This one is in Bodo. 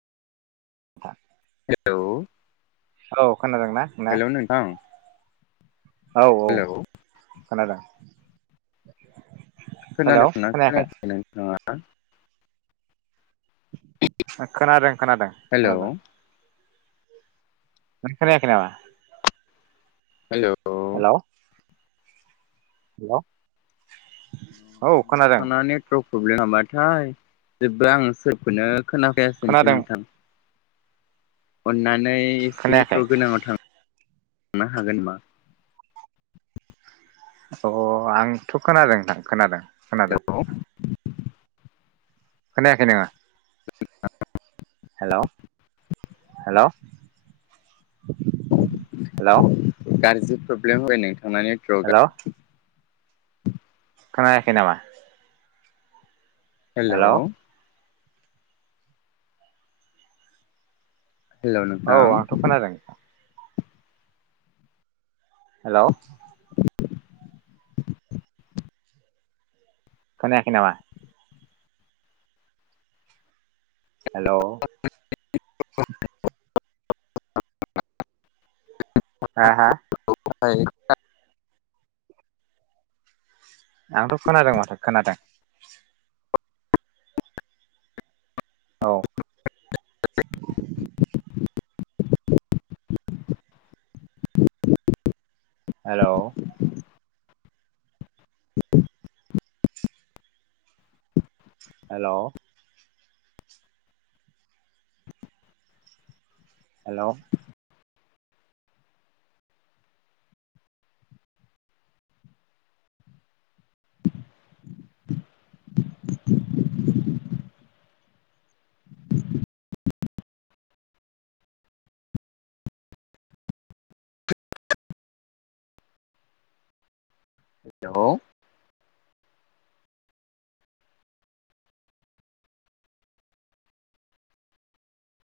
हेलौ औ खोनादोंना [unintelligible] हेलौ नोंथां औ औ हेलौ खोनादों खोनादोंमोन आ खोनायाखै नोंथाङा हा खोनादों खोनादों हेलौ खोनादों [unintelligible] हेलौ औ हेलौ हेलौ औ खोनादों नोंथांना नेटवर्क प्रब्लेम हाबाथाय जेब्ला आं सोरखौनो खोनाखायासै माथो खोनादों नोंथां खोनायाखै उनना [unintelligible] हागोन मा अ आंथ' खोनादों नोंथां खोनादों खोनादों हेलौ [unintelligible] खोनायाखै नामा हेलौ हेलौ हेलौ जि प्रब्लेम [unintelligible] आंना नेतवर्का हेलौ खोनायाखै नामा हेलौ हेलौ नोंथां औ आंथ' खोनादों हेल' खोनायाखै नामा? हेल' हा हा [inaudible] आंथ खोनादों माथो खोनादों। औ [inaudible] हेल' हेल' हेल' हेलौ